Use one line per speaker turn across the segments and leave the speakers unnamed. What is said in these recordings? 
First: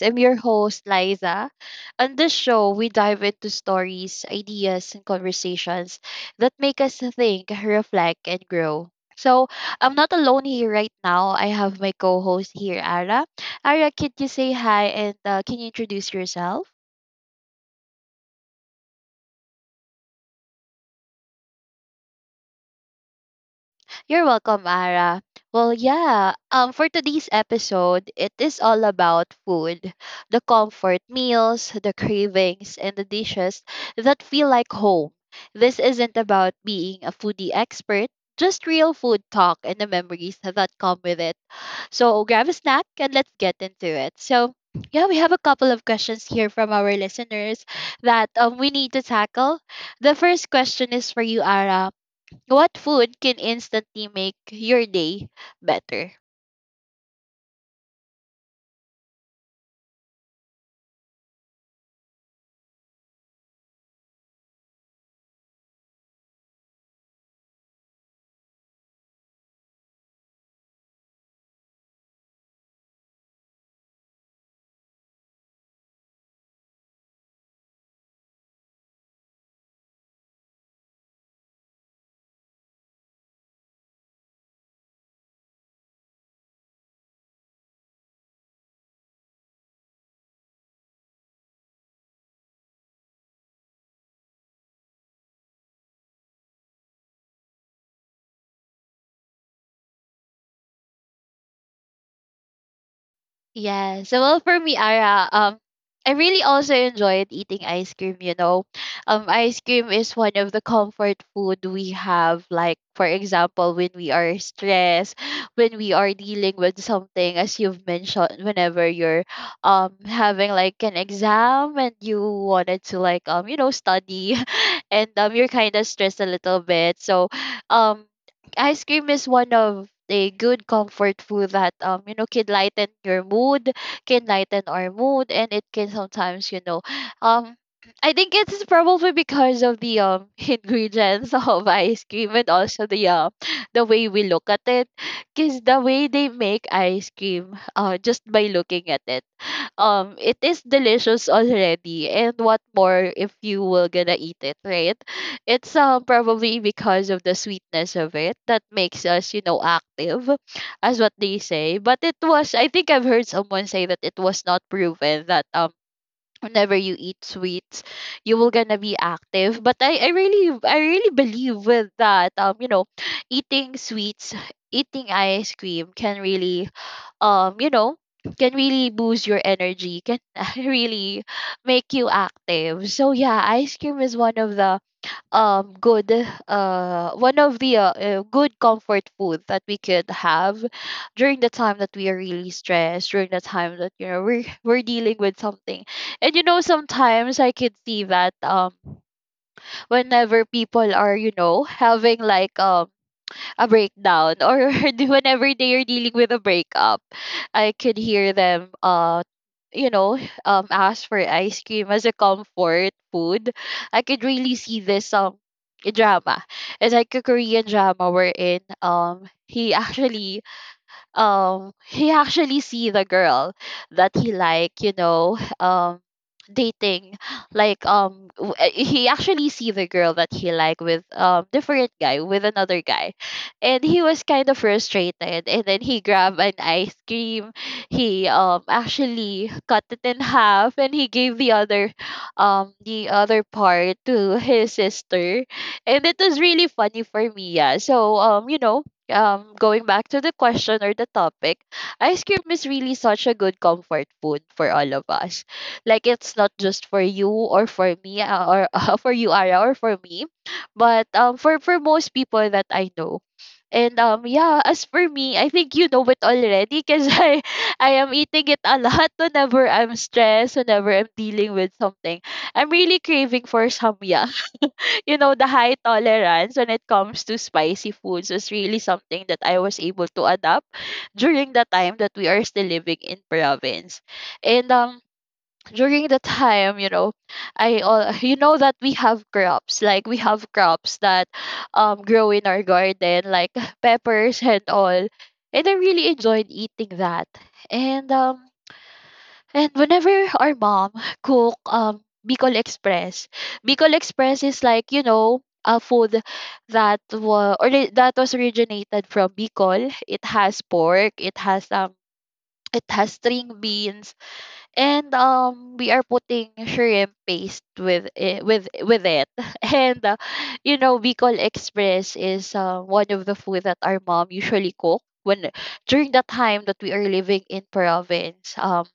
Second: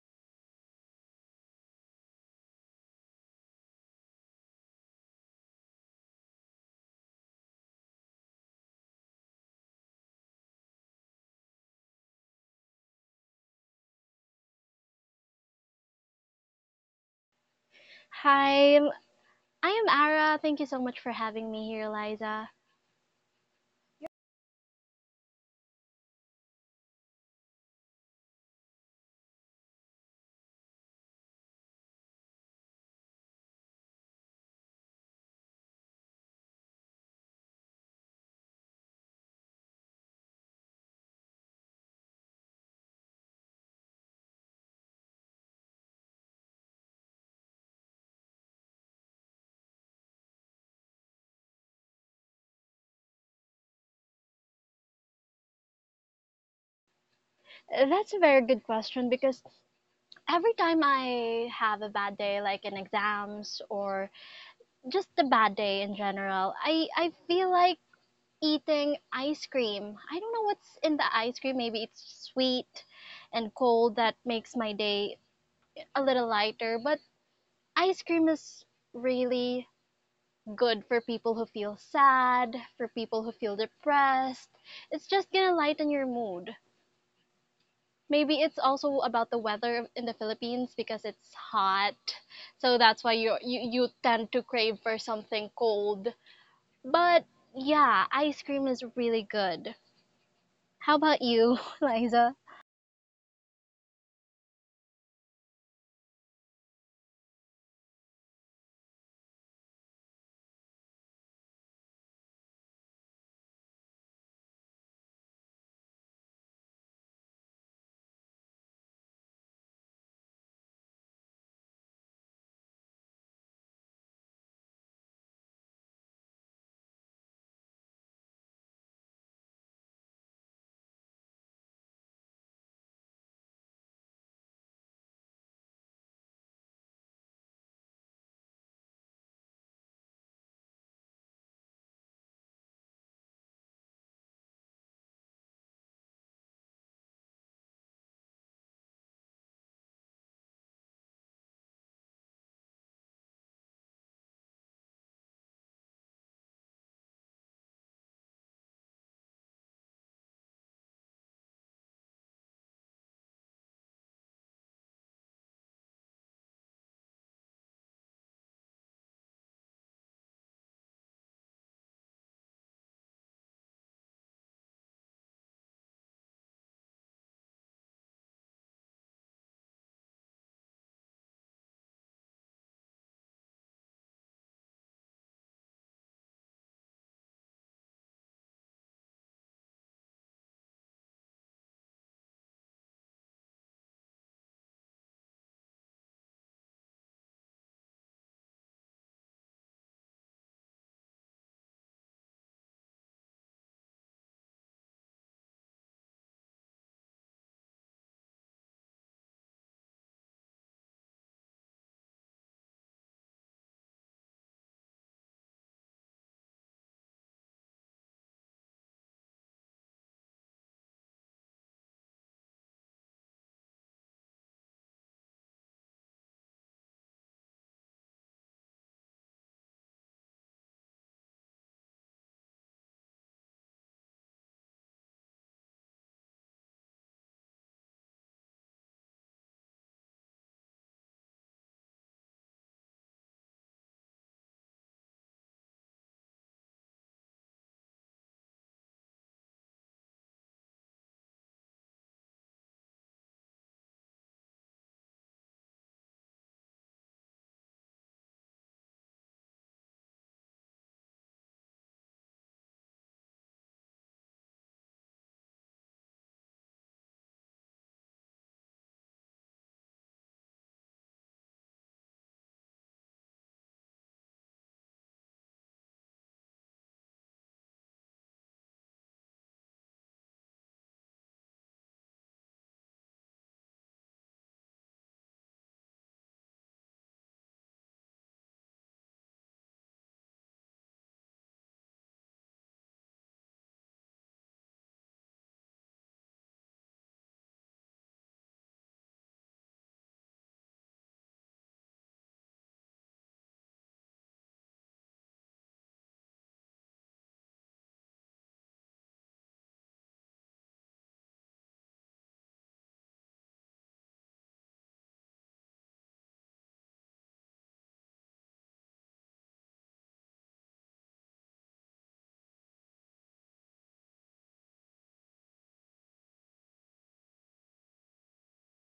I'm your host, Liza. On this show, we dive into stories, ideas, and conversations that make us think, reflect, and grow. So, I'm not alone here right now. I have my co host here, Ara. Ara, can you say hi and can you introduce yourself?
Hi, I'm- I am Ara. Thank you so much for having me here, Liza.
You're welcome, Ara. Well, yeah, for today's episode, it is all about food the comfort meals, the cravings, and the dishes that feel like home. This isn't about being a foodie expert, just real food talk and the memories that come with it. So grab a snack and let's get into it. So, yeah, we have a couple of questions here from our listeners that we need to tackle. The first question is for you, Ara what food can instantly make your day better?
That's a very good question because every time I have a bad day, like in exams or just a bad day in general, I feel like eating ice cream. I don't know what's in the ice cream. Maybe it's sweet and cold that makes my day a little lighter, but ice cream is really good for people who feel sad, for people who feel depressed. It's just gonna lighten your mood. Maybe it's also about the weather in the Philippines because it's hot. So that's why you tend to crave for something cold. But yeah, ice cream is really good. How about you, Liza?
Yeah. So well for me, Ara, I really also enjoyed eating ice cream, you know. Ice cream is one of the comfort food we have, like for example, when we are stressed, when we are dealing with something, as you've mentioned, whenever you're having like an exam and you wanted to like you know, study and you're kinda stressed a little bit. So um ice cream is one of the good comfort food that you know can lighten your mood, can lighten our mood, and it can sometimes you know um I think it's probably because of the ingredients of ice cream and also the way we look at it, because the way they make ice cream just by looking at it it is delicious already and what more if you were gonna eat it right it's probably because of the sweetness of it that makes us you know active as what they say but it was I think I've heard someone say that it was not proven that whenever you eat sweets you will gonna be active but I really I really believe with that you know eating sweets eating ice cream can really you know can really boost your energy can really make you active so yeah ice cream is one of the good one of the good comfort food that we could have during the time that we are really stressed during the time that you know we're we're dealing with something and you know sometimes I could see that whenever people are you know having like a breakdown or whenever they are dealing with a breakup I could hear them you know ask for ice cream as a comfort food I could really see this drama it's like a Korean drama wherein he actually he actually see the girl that he like you know dating like he actually see the girl that he like with different guy with another guy and he was kind of frustrated and then he grabbed an ice cream he actually cut it in half and he gave the other part to his sister and it was really funny for me yeah so you know going back to the question or the topic, ice cream is really such a good comfort food for all of us. Like it's not just for you or for me or for you Ara or for me, but for most people that I know. And yeah, as for me, I think you know it already because I am eating it a lot whenever I'm stressed, whenever I'm dealing with something. I'm really craving for samyang you know, the high tolerance when it comes to spicy foods is really something that I was able to adapt during the time that we are still living in province. And during the time, you know, I all you know that we have crops, like we have crops that grow in our garden, like peppers and all. And I really enjoyed eating that. And um and whenever our mom cook Bicol Express, Bicol Express is like you know a food that was originated from Bicol. It has pork. It has string beans and we are putting shrimp paste with it, with it and you know Bicol Express is one of the food that our mom usually cook when during the time that we are living in province um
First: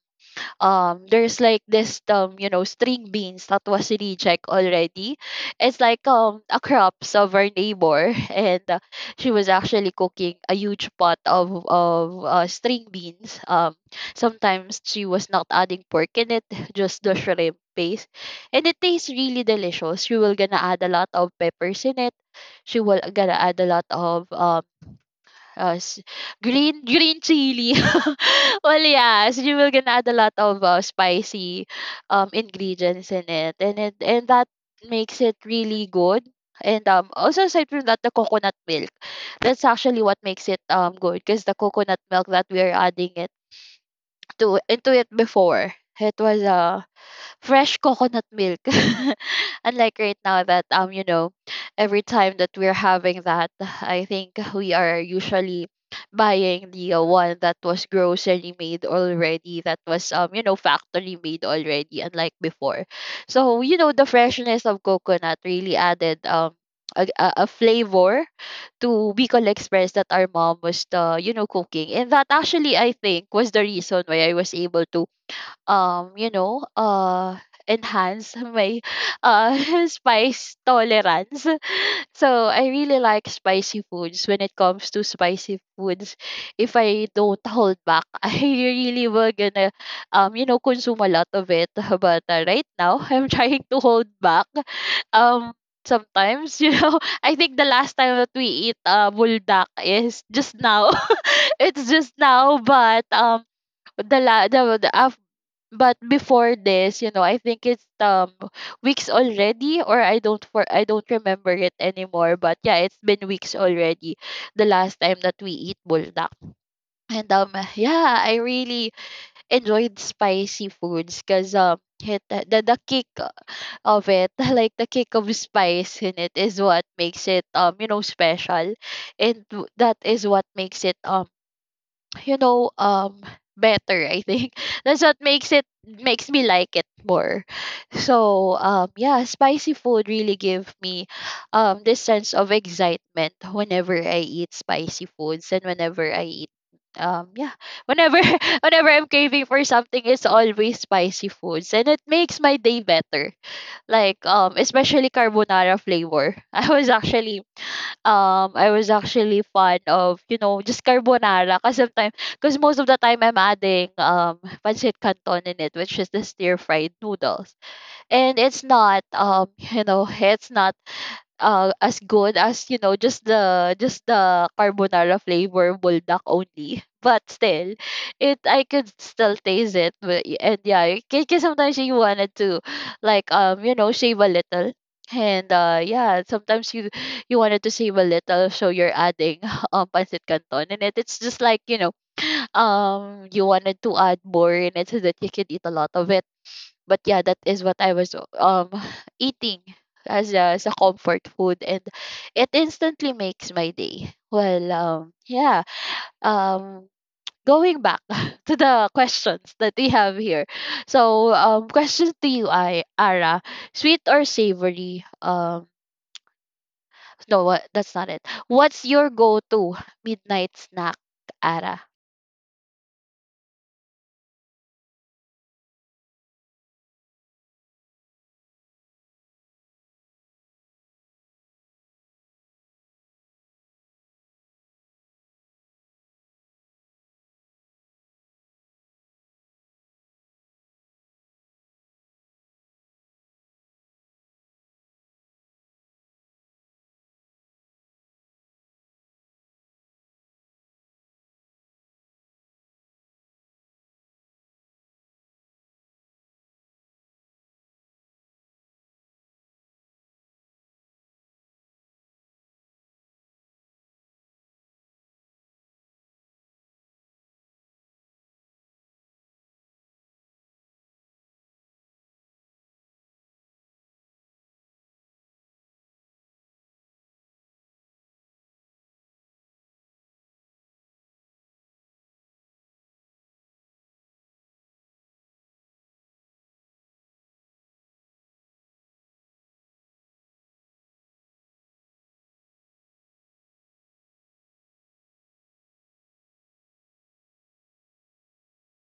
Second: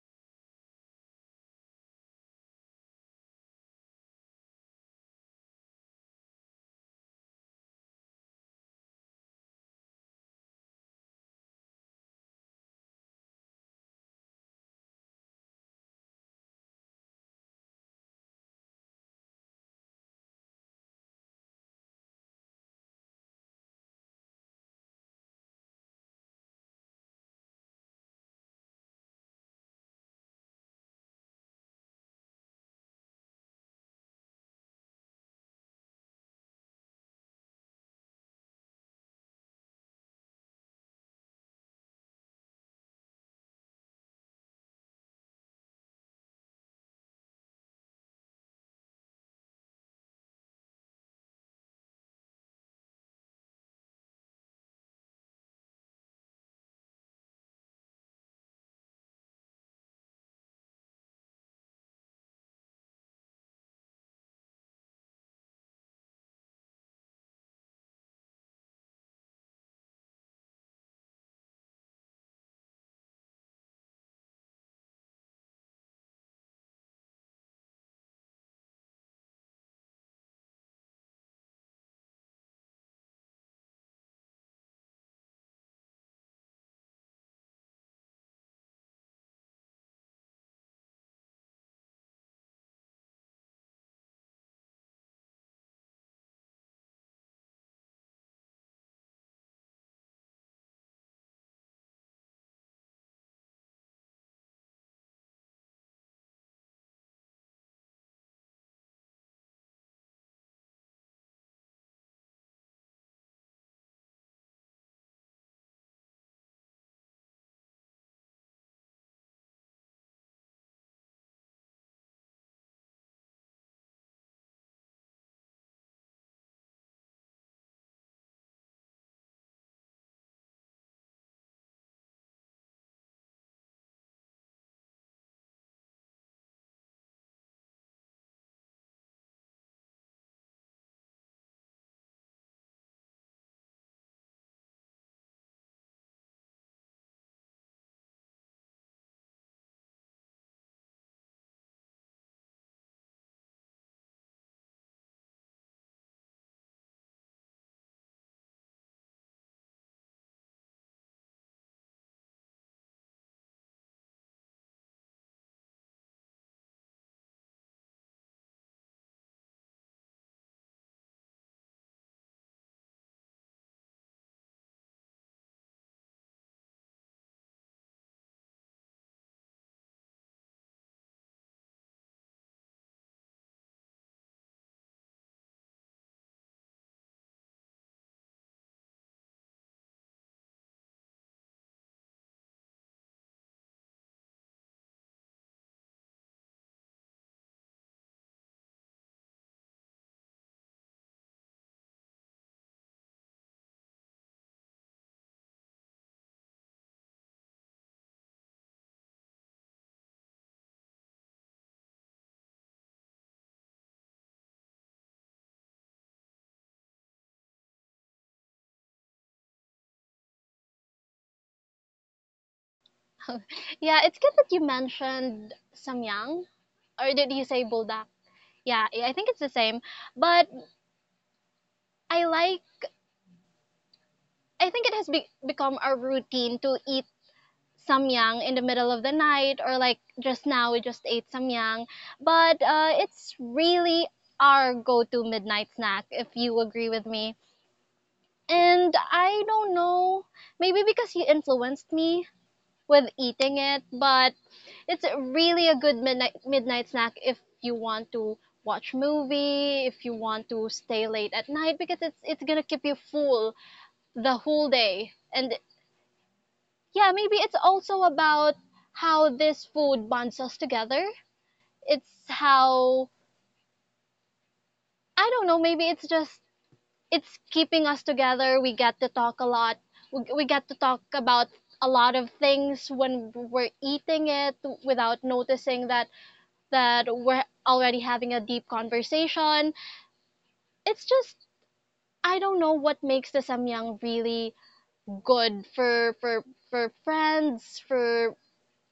um there's like this you know string beans that was reject already it's like a crops of our neighbor and she was actually cooking a huge pot of string beans sometimes she was not adding pork in it just the shrimp paste and it tastes really delicious she will gonna add a lot of peppers in it she will gonna add a lot of uh, s- green green chili. well, yes, you will gonna add a lot of spicy ingredients in it, and that makes it really good. And also aside from that, the coconut milk. That's actually what makes it good because the coconut milk that we are adding it to into it before it was fresh coconut milk. Unlike right now that you know, every time that we're having that, I think we are usually buying the one that was grocery made already, that was you know factory made already, unlike before. So you know the freshness of coconut really added A flavor to Bicol Express that our mom was you know cooking and that actually I think was the reason why I was able to you know enhance my uh spice tolerance so I really like spicy foods when it comes to spicy foods if I don't hold back I really will gonna you know consume a lot of it but right now I'm trying to hold back um sometimes you know I think the last time that we eat buldak is just now it's just now but the la the af but before this, you know, I think it's weeks already or I don't remember it anymore. But yeah, it's been weeks already the last time that we eat buldak. And yeah, I really enjoyed spicy foods because the kick of it, like the kick of spice in it is what makes it you know special and that is what makes it you know better I think that's what makes it makes me like it more so yeah spicy food really give me this sense of excitement whenever I eat spicy foods and whenever I eat yeah whenever whenever I'm craving for something it's always spicy foods and it makes my day better like especially carbonara flavor I was actually I was actually fond of you know just carbonara because sometimes because most of the time I'm adding pancit canton in it which is the stir fried noodles and it's not you know it's not as good as you know just the carbonara flavor buldak only but still it I could still taste it but, and yeah because sometimes you wanted to like you know shave a little and yeah sometimes you you wanted to shave a little so you're adding pancit canton in it it's just like you know you wanted to add more in it so that you could eat a lot of it but yeah, that is what I was eating as a comfort food, and it instantly makes my day. Well, yeah, um, going back to the questions that we have here. So, question to you, I Ara, sweet or savory? No, what, that's not it. What's your go-to midnight snack, Ara?
Yeah, it's good that you mentioned samyang, or did you say buldak? Yeah, I think it's the same. But I like, I think it has become a routine to eat samyang in the middle of the night, or like just now we just ate samyang, but it's really our go-to midnight snack, if you agree with me. And I don't know, maybe because you influenced me with eating it, but it's really a good midnight snack if you want to watch movie, if you want to stay late at night, because it's gonna keep you full the whole day. And yeah, maybe it's also about how this food bonds us together. It's how, I don't know, maybe it's just it's keeping us together. We get to talk a lot. We get to talk about a lot of things when we're eating it, without noticing that we're already having a deep conversation. It's just, I don't know what makes the samyang really good for for friends, for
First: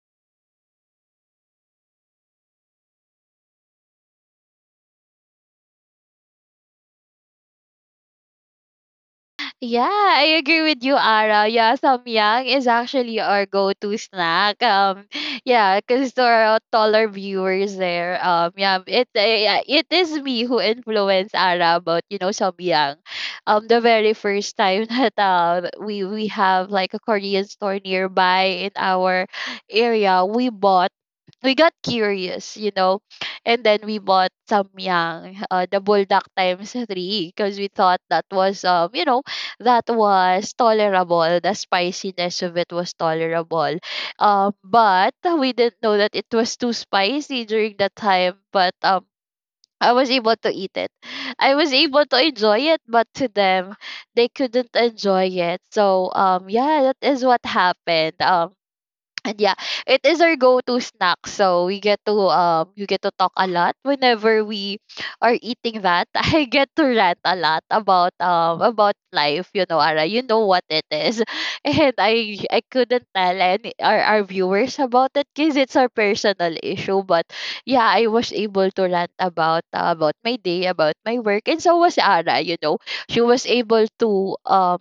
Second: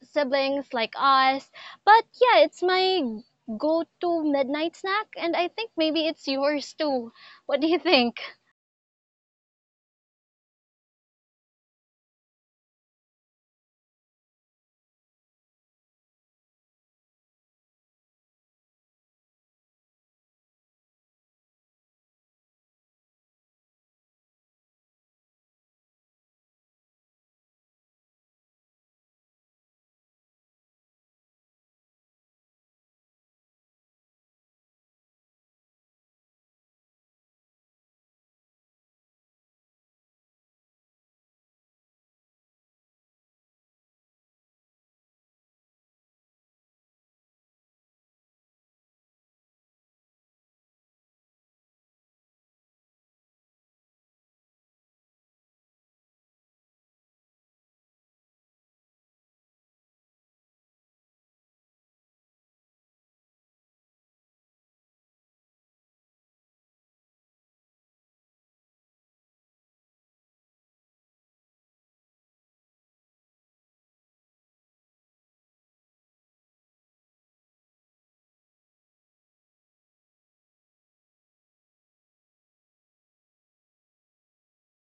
siblings like us. But yeah, it's my go to midnight snack, and I think maybe it's yours too. What do you think?
Yeah, I agree with you, Ara. Yeah, samyang is actually our go-to snack. Yeah, because to our taller viewers there, yeah, yeah, it is me who influenced Ara about you know samyang. The very first time that we have like a Korean store nearby in our area, we got curious, you know, and then we bought Samyang, the bulldog times three, because we thought that was, you know, that was tolerable. The spiciness of it was tolerable, but we didn't know that it was too spicy during that time. But I was able to eat it. I was able to enjoy it, but to them, they couldn't enjoy it. So that is what happened. And yeah, it is our go-to snack. So we get to you get to talk a lot whenever we are eating that. I get to rant a lot about life, you know, Ara. You know what it is. And I couldn't tell any our viewers about it because it's our personal issue. But yeah, I was able to rant about my day, about my work, and so was Ara, you know. She was able to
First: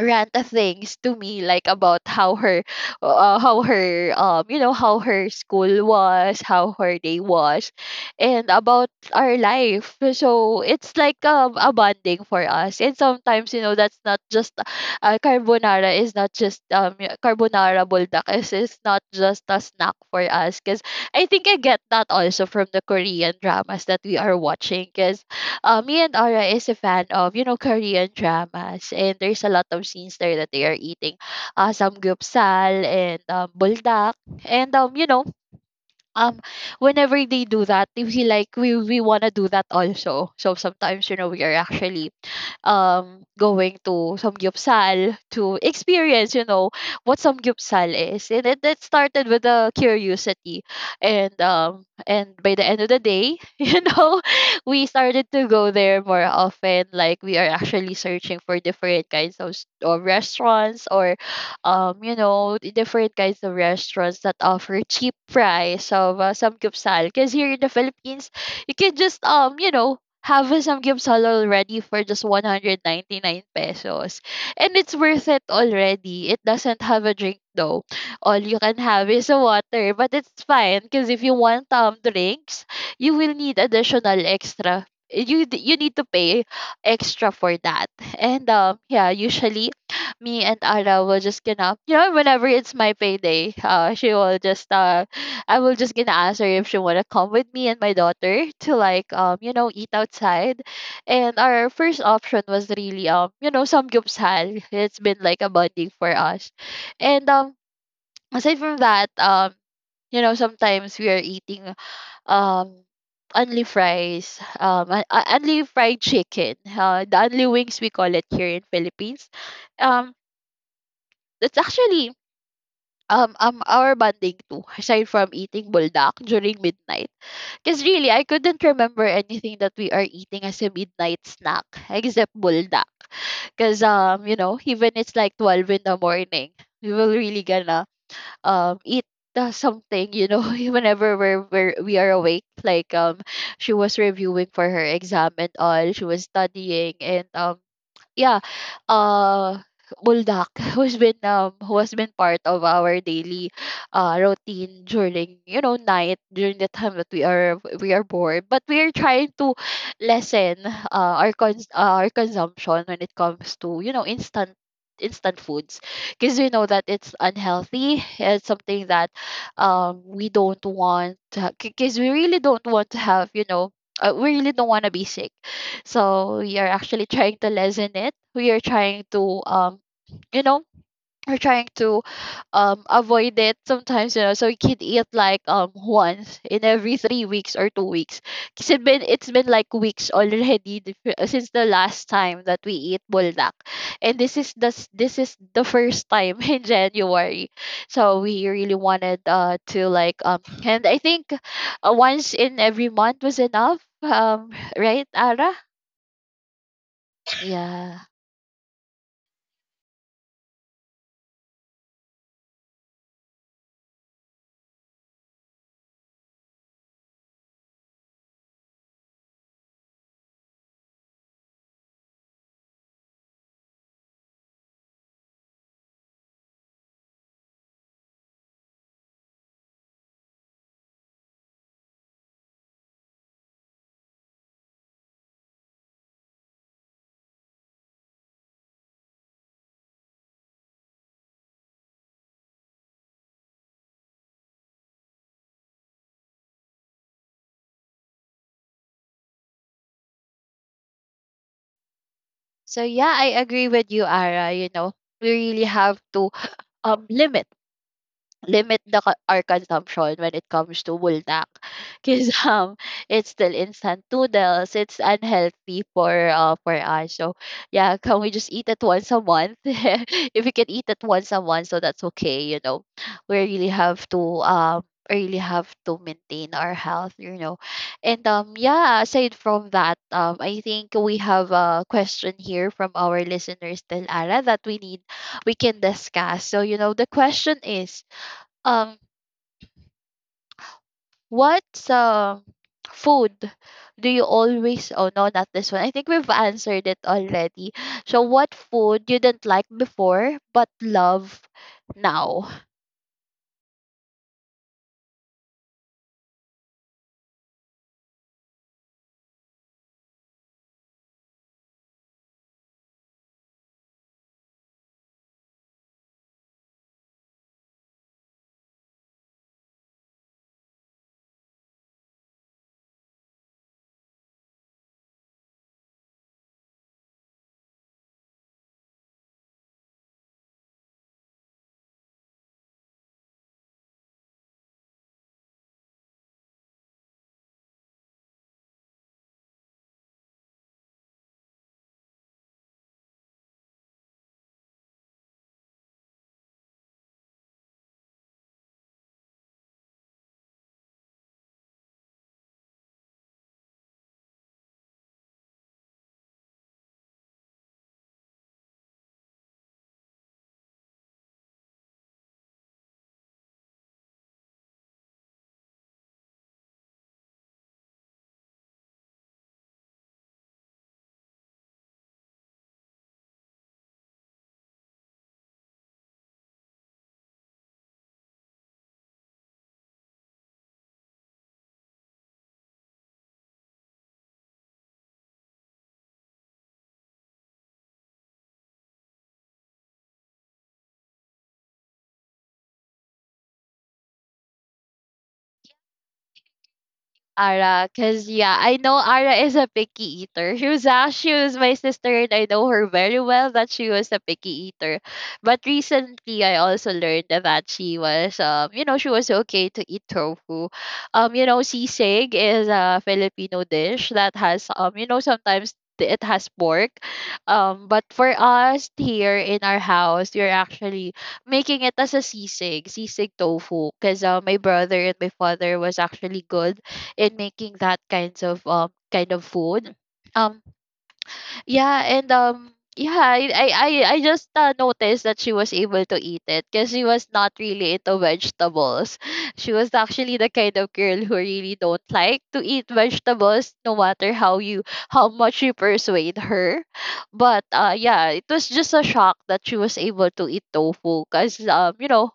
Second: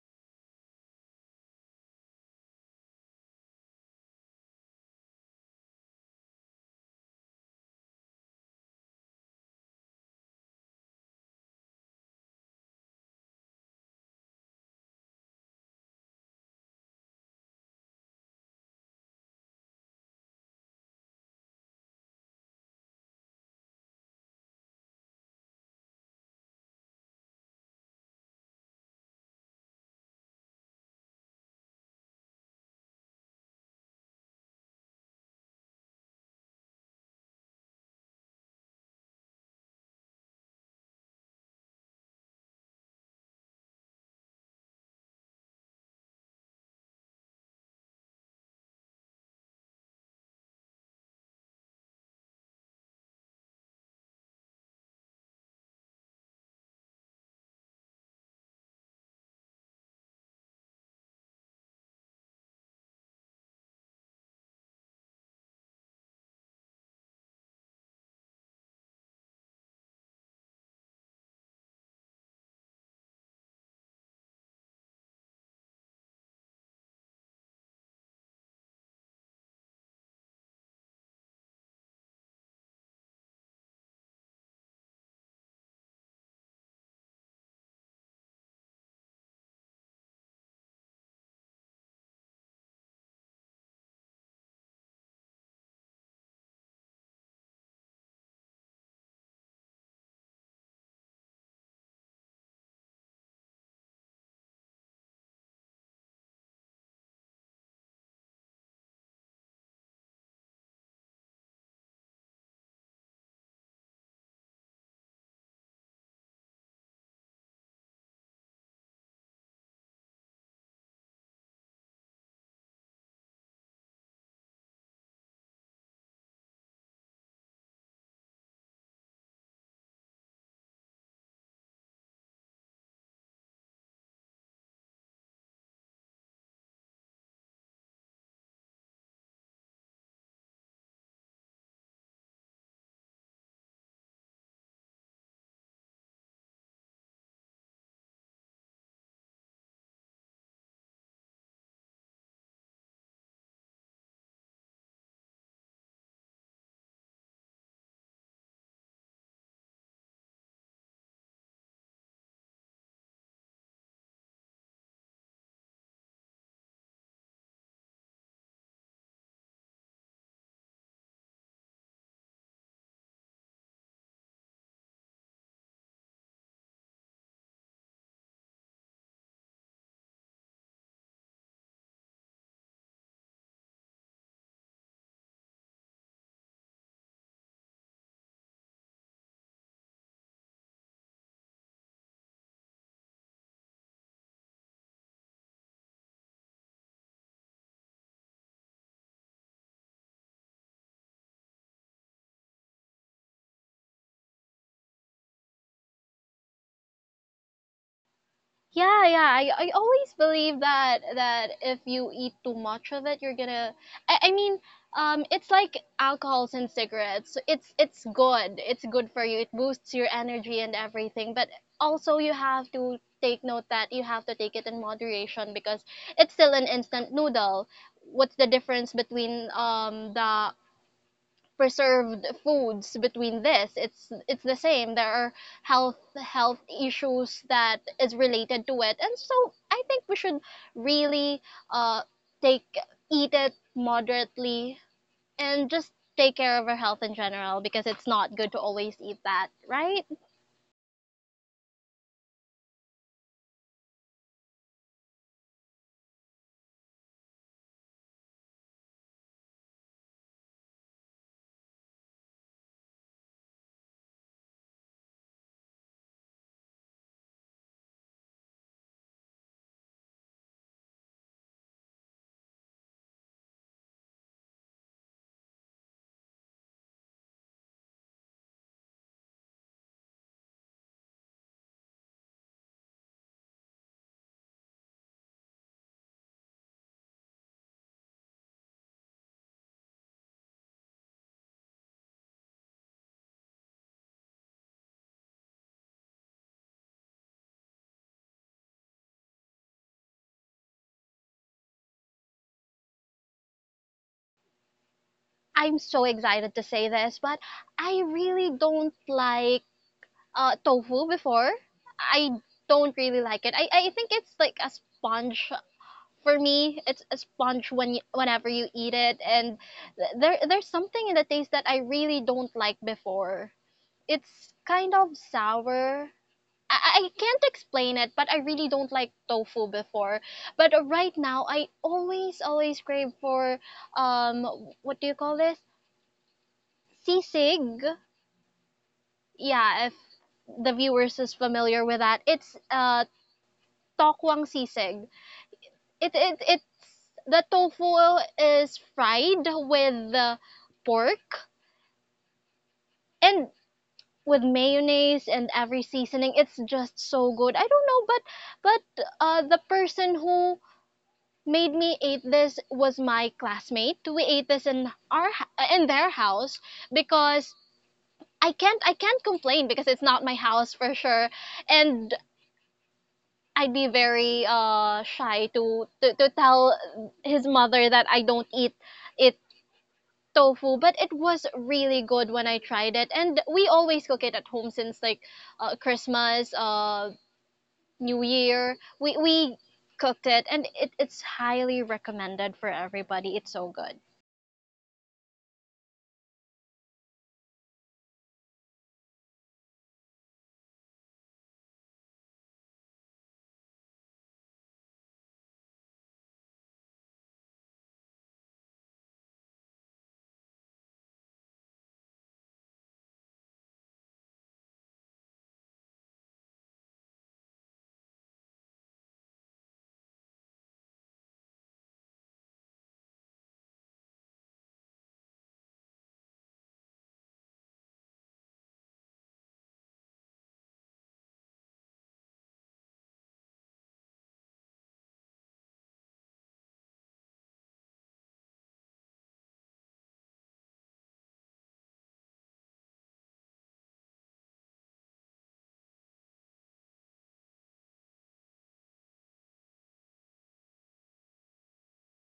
rant of things to me like about how her how her school was, how her day was, and about our life, so it's like a bonding for us. And sometimes, you know, that's not just carbonara. Buldak is not just a snack for us, because I think I get that also from the Korean dramas that we are watching. 'Cause Me and Ara is a fan of, you know, Korean dramas, and there's a lot of scenes there that they are eating samgyeopsal and buldak. And, um, whenever they do that, we like, we want to do that also. So sometimes, you know, we are actually going to Samgyupsal to experience, you know, what Samgyupsal is. And it started with a curiosity. And by the end of the day, you know, we started to go there more often. Like we are actually searching for different kinds of restaurants or you know, the different kinds of restaurants that offer cheap price of samgyeopsal. Because here in the Philippines, you can just you know, have a samgyeopsal already for just 199 pesos. And it's worth it already. It doesn't have a drink though. All you can have is a water, but it's fine, because if you want drinks, you will need additional extra. You need to pay extra for that. And Yeah, usually me and Ara will just gonna you know whenever it's my payday, she will just I will just gonna ask her if she wanna come with me and my daughter to like you know eat outside, and our first option was really you know samgyeopsal. It's been like a bonding for us, and aside from that, you know, sometimes we are eating um only fries, only fried chicken, the only wings we call it here in Philippines. um that's actually our bonding too, aside from eating buldak during midnight, because really, I couldn't remember anything that we are eating as a midnight snack except buldak. Because you know, even it's like 12 in the morning, we will really gonna eat something. You know, whenever we are awake. Like she was reviewing for her exam and all. She was studying, and yeah, uh, Buldak, who has been part of our daily routine during you know night, during the time that we are bored, but we are trying to lessen our consumption when it comes to you know instant instant foods, because we know that it's unhealthy. It's something that we don't want, because we really don't want to have you know we really don't want to be sick, so we are actually trying to lessen it. We are trying to you know we're trying to avoid it sometimes, you know, so you can eat like once in every 3 weeks or 2 weeks, because it's been like weeks already since the last time that we eat buldak, and this is the first time in January. So we really wanted to like and I think once in every month was enough, right Ara? Yeah.
Yeah, yeah. I always believe that if you eat too much of it, you're gonna. I mean, it's like alcohols and cigarettes. It's good. It's good for you. It boosts your energy and everything. But also, you have to take note that you have to take it in moderation, because it's still an instant noodle. What's the difference between the preserved foods between this? It's the same. There are health issues that is related to it. And so I think we should really uh take, eat it moderately and just take care of our health in general, because it's not good to always eat that, right?
So yeah, I agree with you, Ara. You know, we really have to um limit limit our consumption when it comes to buldak, because it's still instant noodles. It's unhealthy for us. So yeah, can we just eat it once a month? If we can eat it once a month, so that's okay, you know. We really have to maintain our health, you know. And Yeah, aside from that, I think we have a question here from our listeners, Tel Ara, that we need, we can discuss. So you know the question is, um, what uh, food do you always? Oh no, not this one. I think we've answered it already. So, what food you didn't like before but love now?
I'm so excited to say this, but I really don't like tofu before. I don't really like it. I think it's like a sponge. For me it's a sponge when whenever you eat it. And there there's something in the taste that I really don't like before. It's kind of sour. I can't explain it, but I really don't like tofu before. But right now I always crave for um what do you call this? Sisig. Yeah, if the viewers is familiar with that. It's tokwang sisig. It's the tofu is fried with the pork and with mayonnaise and every seasoning. It's just so good, I don't know. But the person who made me eat this was my classmate. We ate this in our, in their house, because I can't complain because it's not my house for sure. And I'd be very shy to to tell his mother that I don't eat it, tofu. But it was really good when I tried it. And we always cook it at home since like Christmas, New Year. We cooked it, and it's highly recommended for everybody. It's so good.
Ara, cause yeah, I know Ara is a picky eater. She was my sister, and I know her very well that she was a picky eater. But recently, I also learned that she was, you know, she was okay to eat tofu. You know, sisig is a Filipino dish that has, you know, sometimes it has pork. But for us here in our house, we're actually making it as a sisig, sisig tofu, cause my brother and my father was actually good in making that kinds of kind of food. Um yeah, and yeah, I just noticed that she was able to eat it because she was not really into vegetables. She was actually the kind of girl who really don't like to eat vegetables, no matter how much you persuade her. But yeah, it was just a shock that she was able to eat tofu, because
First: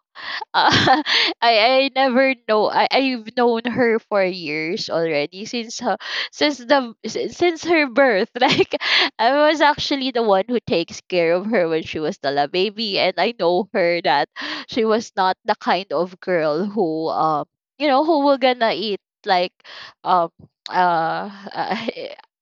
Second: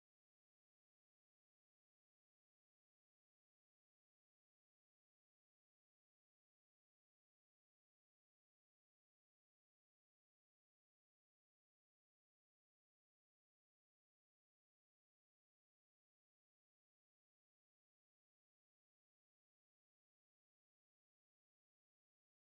uh, I never know. I've known her for years already since her since her birth. Like I was actually the one who takes care of her when she was still a baby, and I know her that she was not the kind of girl who who will gonna eat like um uh, uh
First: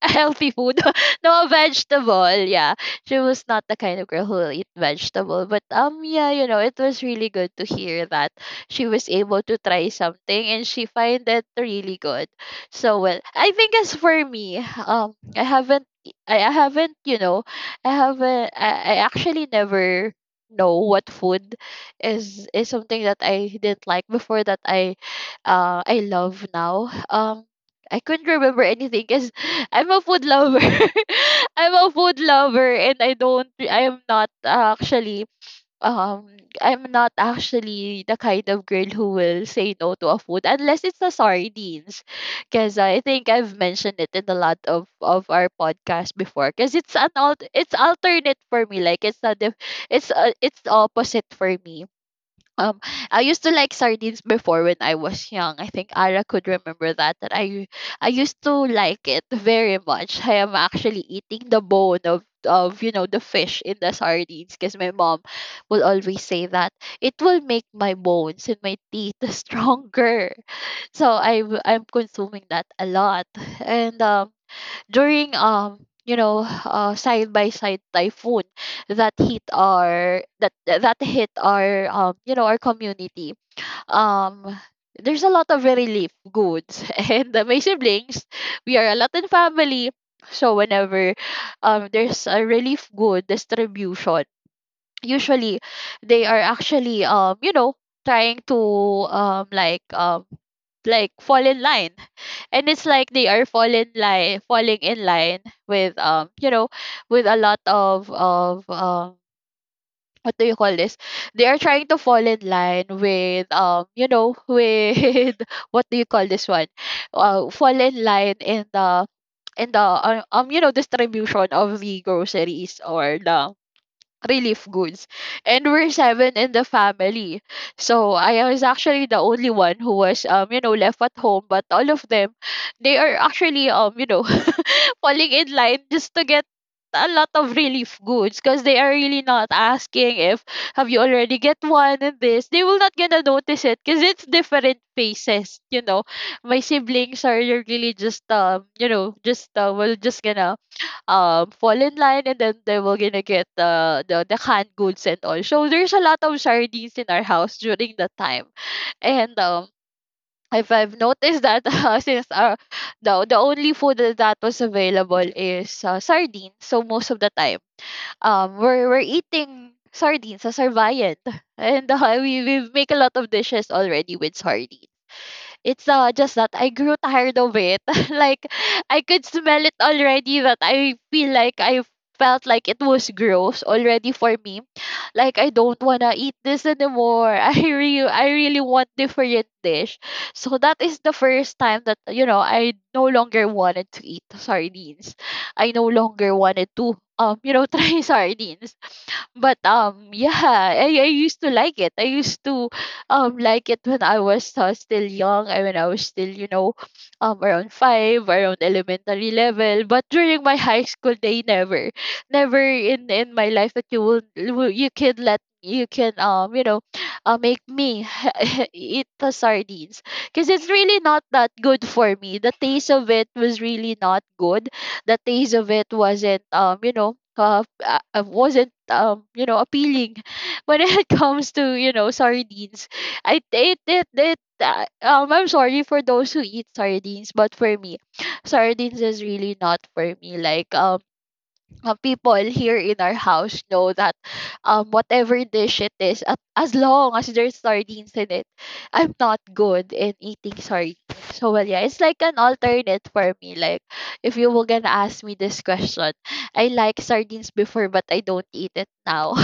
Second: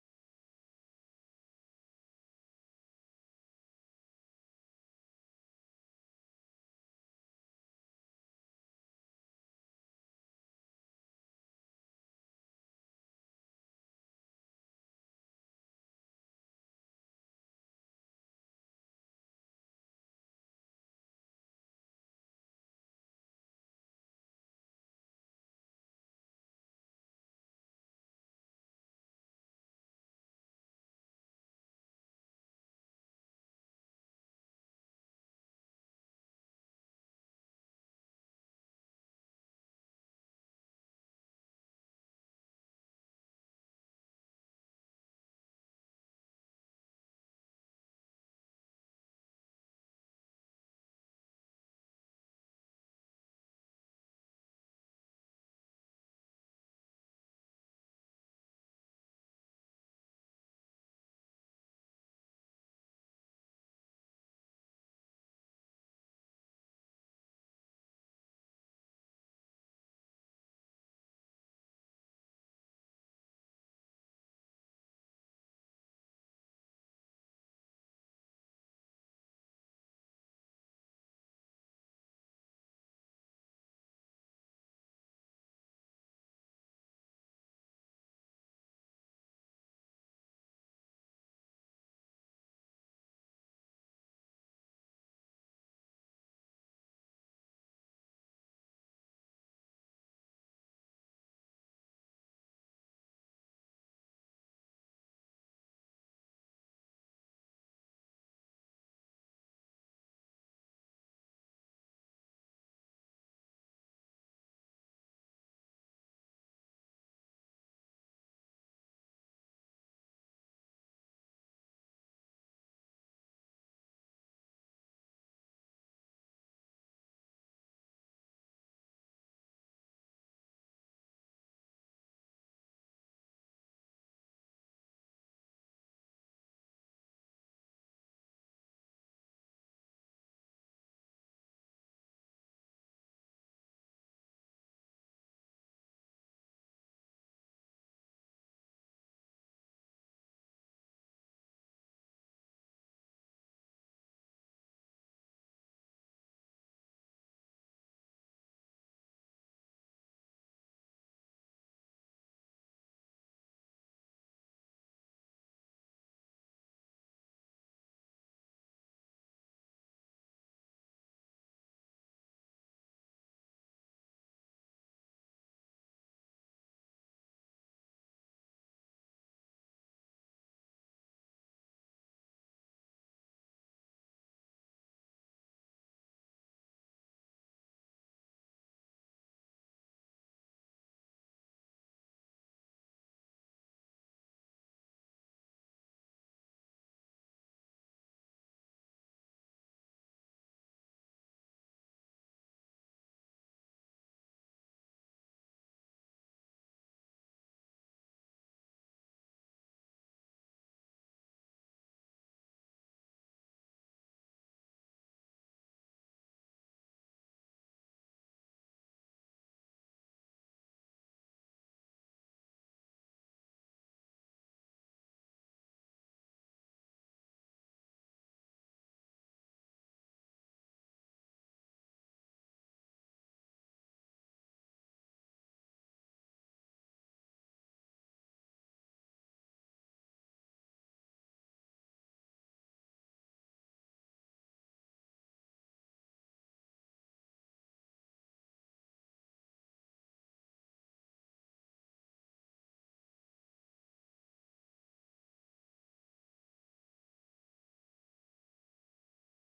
healthy food, no vegetable, yeah. She was not the kind of girl who will eat vegetable. But yeah, you know, it was really good to hear that she was able to try something and she find it really good. So well, I think as for me, um I haven't I haven't, you know, I haven't I actually never know what food is something that I didn't like before that I love now. I couldn't remember anything because I'm a food lover. I'm a food lover, and I am not actually um I'm not actually the kind of girl who will say no to a food, unless it's the sardines. Cause I think I've mentioned it in a lot of our podcast before. Cause it's an alt it's alternate for me. Like it's not the it's opposite for me. um, I used to like sardines before when I was young. I think Ara could remember that. I used to like it very much. I am actually eating the bone of you know the fish in the sardines, because my mom will always say that it will make my bones and my teeth stronger. I'm consuming that a lot, and during side by side typhoon that hit our that hit our our community. um there's a lot of relief goods, and my siblings, we are a Latin family. So whenever there's a relief good distribution, usually they are actually you know trying to um like um like fall in line. And it's like they are falling in line with you know with a lot of what do you call this? They are trying to fall in line with you know with what do you call this one? Fall in line in the you know distribution of the groceries or the relief goods. And we're seven in the family. So I was actually the only one who was you know, left at home. But all of them, they are actually falling in line just to get a lot of relief goods because they are really not asking if have you already get one and this they will not gonna notice it because it's different faces. You know, my siblings are really just just gonna fall in line, and then they were gonna get the canned goods and all. So there's a lot of sardines in our house during that time. And if I've noticed that, since the only food that was available is sardines, so most of the time we're eating sardines as our viand, and we make a lot of dishes already with sardines. It's just that I grew tired of it. Like, I could smell it already, that I feel like I felt like it was gross already for me. Like, I don't wanna eat this anymore. I really want different dish. So that is the first time that, you know, I no longer wanted to eat sardines. I no longer wanted to try sardines, but yeah, I used to like it. I used to like it when I was still young, and when I was still, you know, around 5, around elementary level. But during my high school day, never in my life that you you can let, you can make me eat the sardines, because it's really not that good for me. The taste of it was really not good. The taste of it wasn't wasn't appealing when it comes to, you know, sardines. I it it, it I'm sorry for those who eat sardines, but for me, sardines is really not for me. Like, people here in our house know that, whatever dish it is, as long as there's sardines in it, I'm not good in eating sardines. So, well, yeah, it's like an alternate for me. Like, if you were gonna ask me this question, I like sardines before, but I don't eat it now.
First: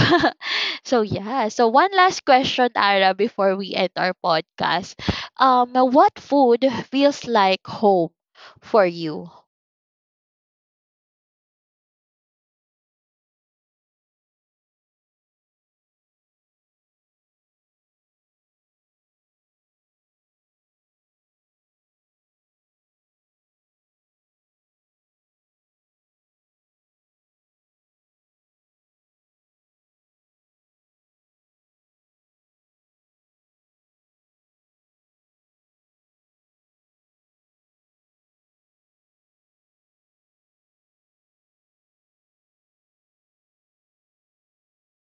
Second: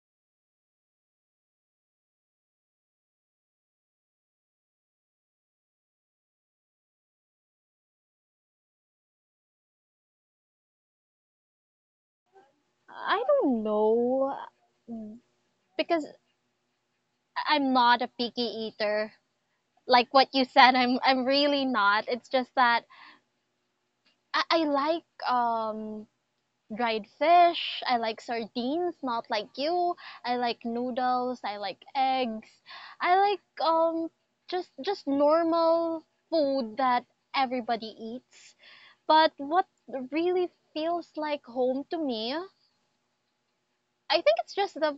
So, yeah. So, one last question, Ara, before we end our podcast. What food feels like home for you?
I don't know, because I'm not a picky eater. Like what you said, I'm really not. It's just that I like dried fish. I like sardines, not like you. I like noodles. I like eggs. I like just normal food that everybody eats. But what really feels like home to me, I think it's just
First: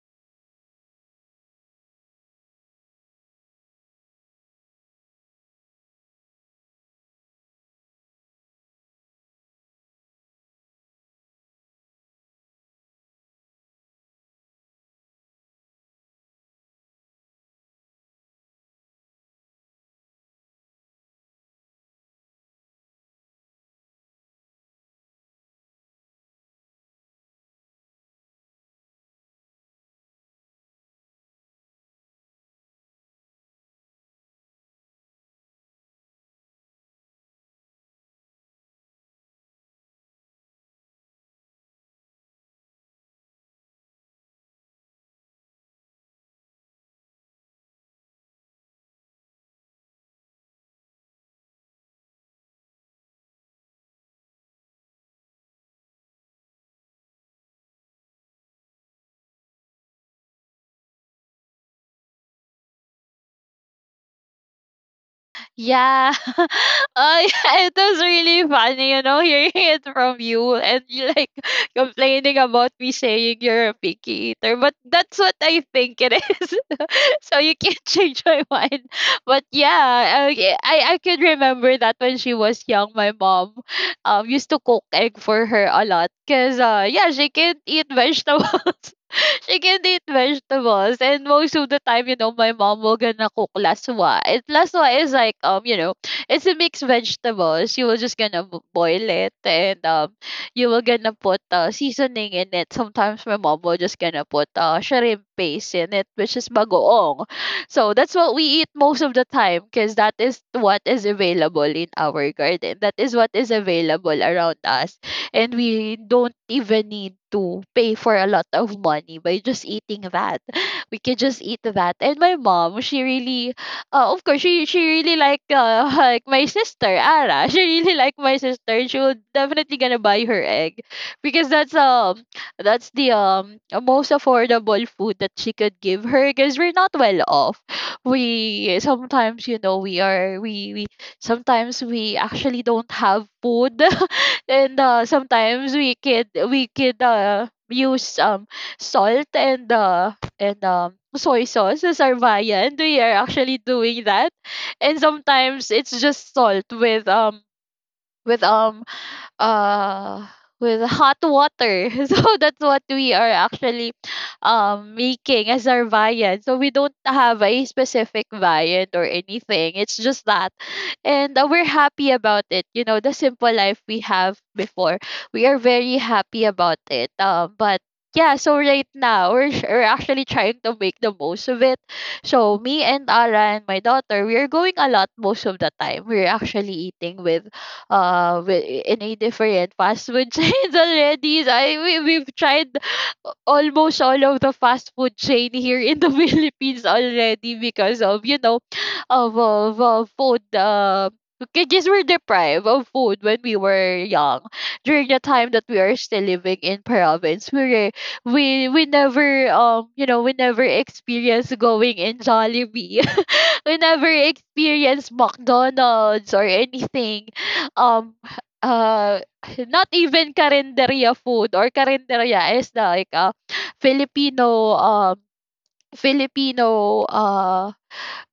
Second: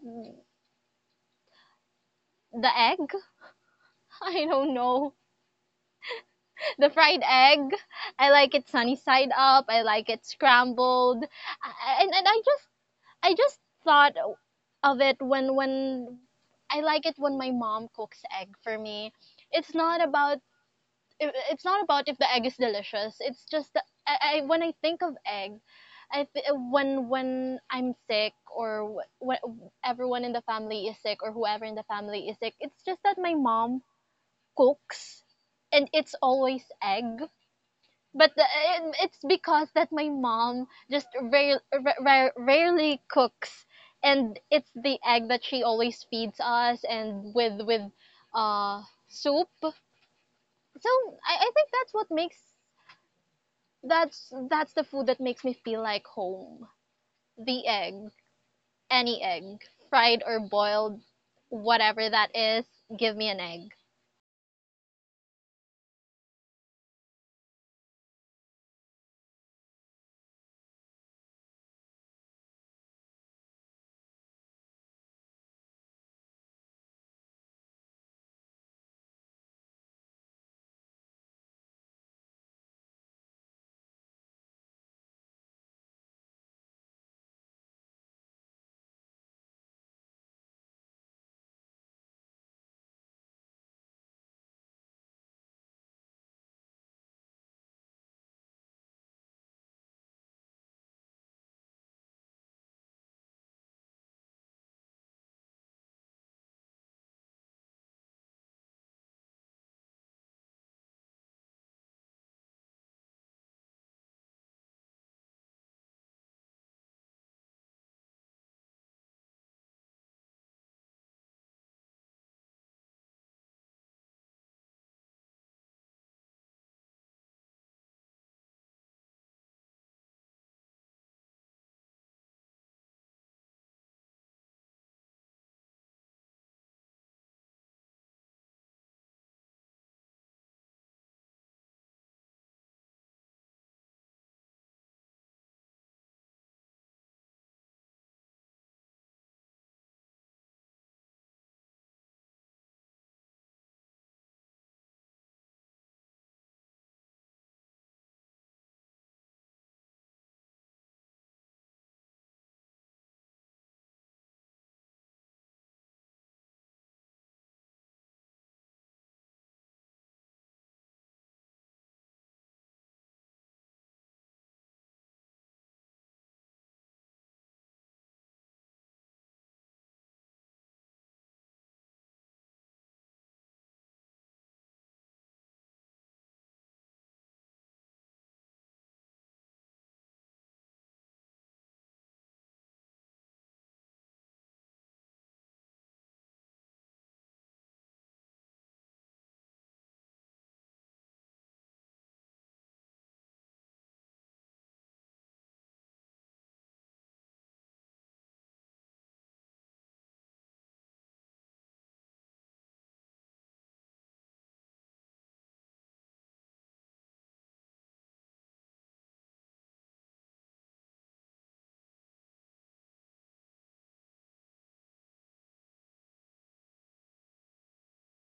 the egg. I don't know. The fried egg. I like it sunny side up. I like it scrambled. And I just, I just thought of it when I like it when my mom cooks egg for me. It's not about it's not about if the egg is delicious. It's just I when I think of egg, when I'm sick, or when everyone in the family is sick, or whoever in the family is sick, it's just that my mom cooks, and it's always egg. But it's because that my mom just rarely cooks, and it's the egg that she always feeds us, and with uh soup. So I think that's what makes, that's the food that makes me feel like home. The egg, any egg, fried or boiled, whatever that is, give me an egg.
Yeah. Yeah, it was really funny, you know, hearing it from you, and you like complaining about me saying you're a picky eater. But that's what I think it is. So you can't change my mind. But yeah, yeah, I could remember that when she was young, my mom used to cook egg for her a lot. Cause yeah, she can't eat vegetables. She can eat vegetables. And most of the time, you know, my mom will gonna cook laswa. Laswa is like, it's a mixed vegetable. She will just gonna boil it, and you will gonna put seasoning in it. Sometimes my mom will just gonna put shrimp paste in it, which is bagoong. So that's what we eat most of the time, because that is what is available in our garden. That is what is available around us, and we don't even need to pay for a lot of money by just eating that. We can just eat that. And my mom, she really, of course, she really like, like my sister Ara. She really like my sister. She will definitely gonna buy her egg, because that's the most affordable food that she could give her, because we're not well off. We sometimes, you know, we sometimes we actually don't have food. And sometimes we could use salt, and soy sauce as our viand. We are actually doing that, and sometimes it's just salt with with um uh with hot water. So that's what we are actually making as our viand. So we don't have a specific viand or anything. It's just that. And we're happy about it, you know, the simple life we have before. We are very happy about it, but yeah. So right now, we're actually trying to make the most of it. So me and Ara and my daughter, we are going a lot. Most of the time we're actually eating in a different fast food chains already. So, we, we've tried almost all of the fast food chain here in the Philippines already, because of, you know, of food, because we're deprived of food when we were young. During the time that we are still living in province, we never, we never experienced going in Jollibee. We never experienced McDonald's or anything. Um, uh, Not even Carinderia food. Or Carinderia is like a Filipino, Filipino uh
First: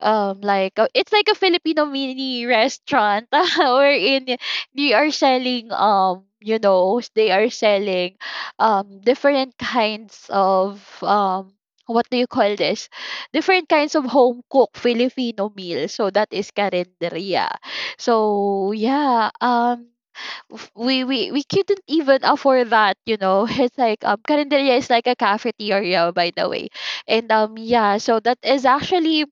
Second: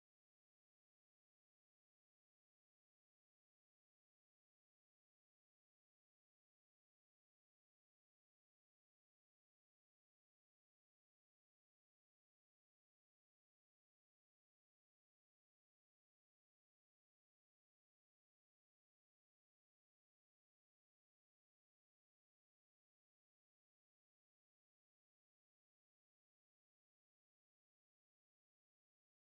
like, it's like a Filipino mini restaurant wherein they are selling, they are selling different kinds of, what do you call this, different kinds of home cooked Filipino meals. So that is carinderia. So yeah, we couldn't even afford that, you know. It's like, carinderia is like a cafeteria, by the way. And yeah, so that is actually,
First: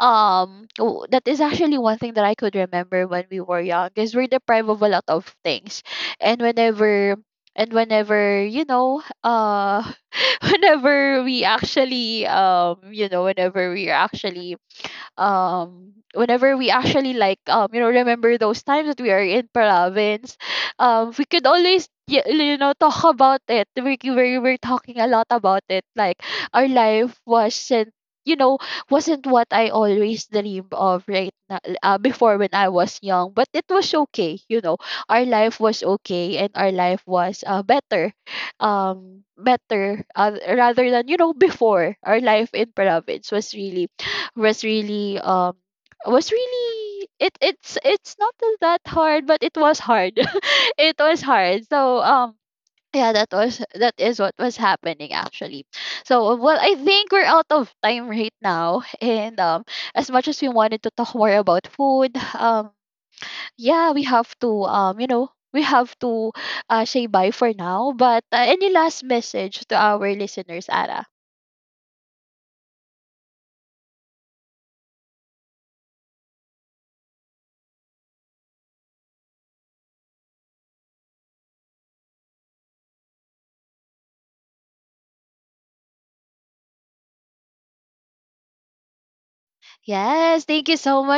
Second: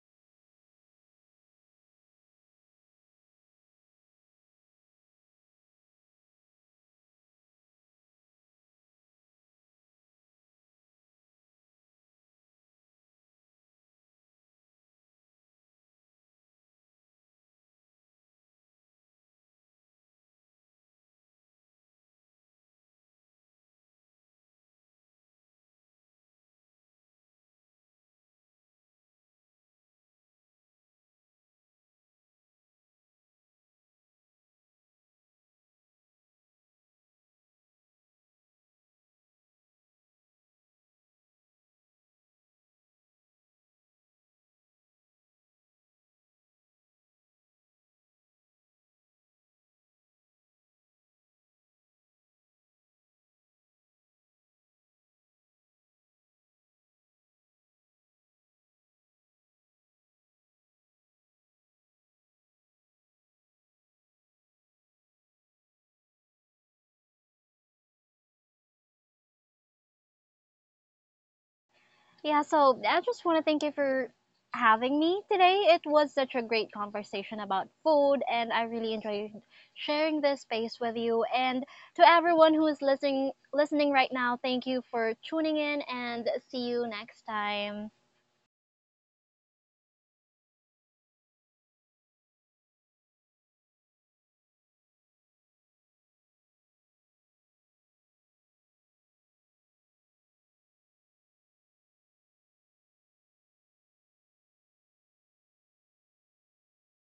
that is actually one thing that I could remember when we were young, because we're deprived of a lot of things. and whenever and whenever, you know, whenever we actually, whenever we are actually, whenever we actually like, remember those times that we are in province, we could always you know, talk about it. We were talking a lot about it. Like, our life wasn't, you know, wasn't what I always dreamed of right now, before, when I was young. But it was okay, you know. Our life was okay, and our life was, better, better, rather than, you know, before. Our life in province was really, was really, was really, it's not that hard, but it was hard. It was hard. So, yeah, that is what was happening actually. So, well, I think we're out of time right now. And as much as we wanted to talk more about food, yeah, we have to, we have to, say bye for now. But any last message to our listeners, Ara?
Yeah, so I just want to thank you for having me today. It was such a great conversation about food, and I really enjoyed sharing this space with you. And to everyone who is listening right now, thank you for tuning in, and see you next time.
Yes, thank you so much.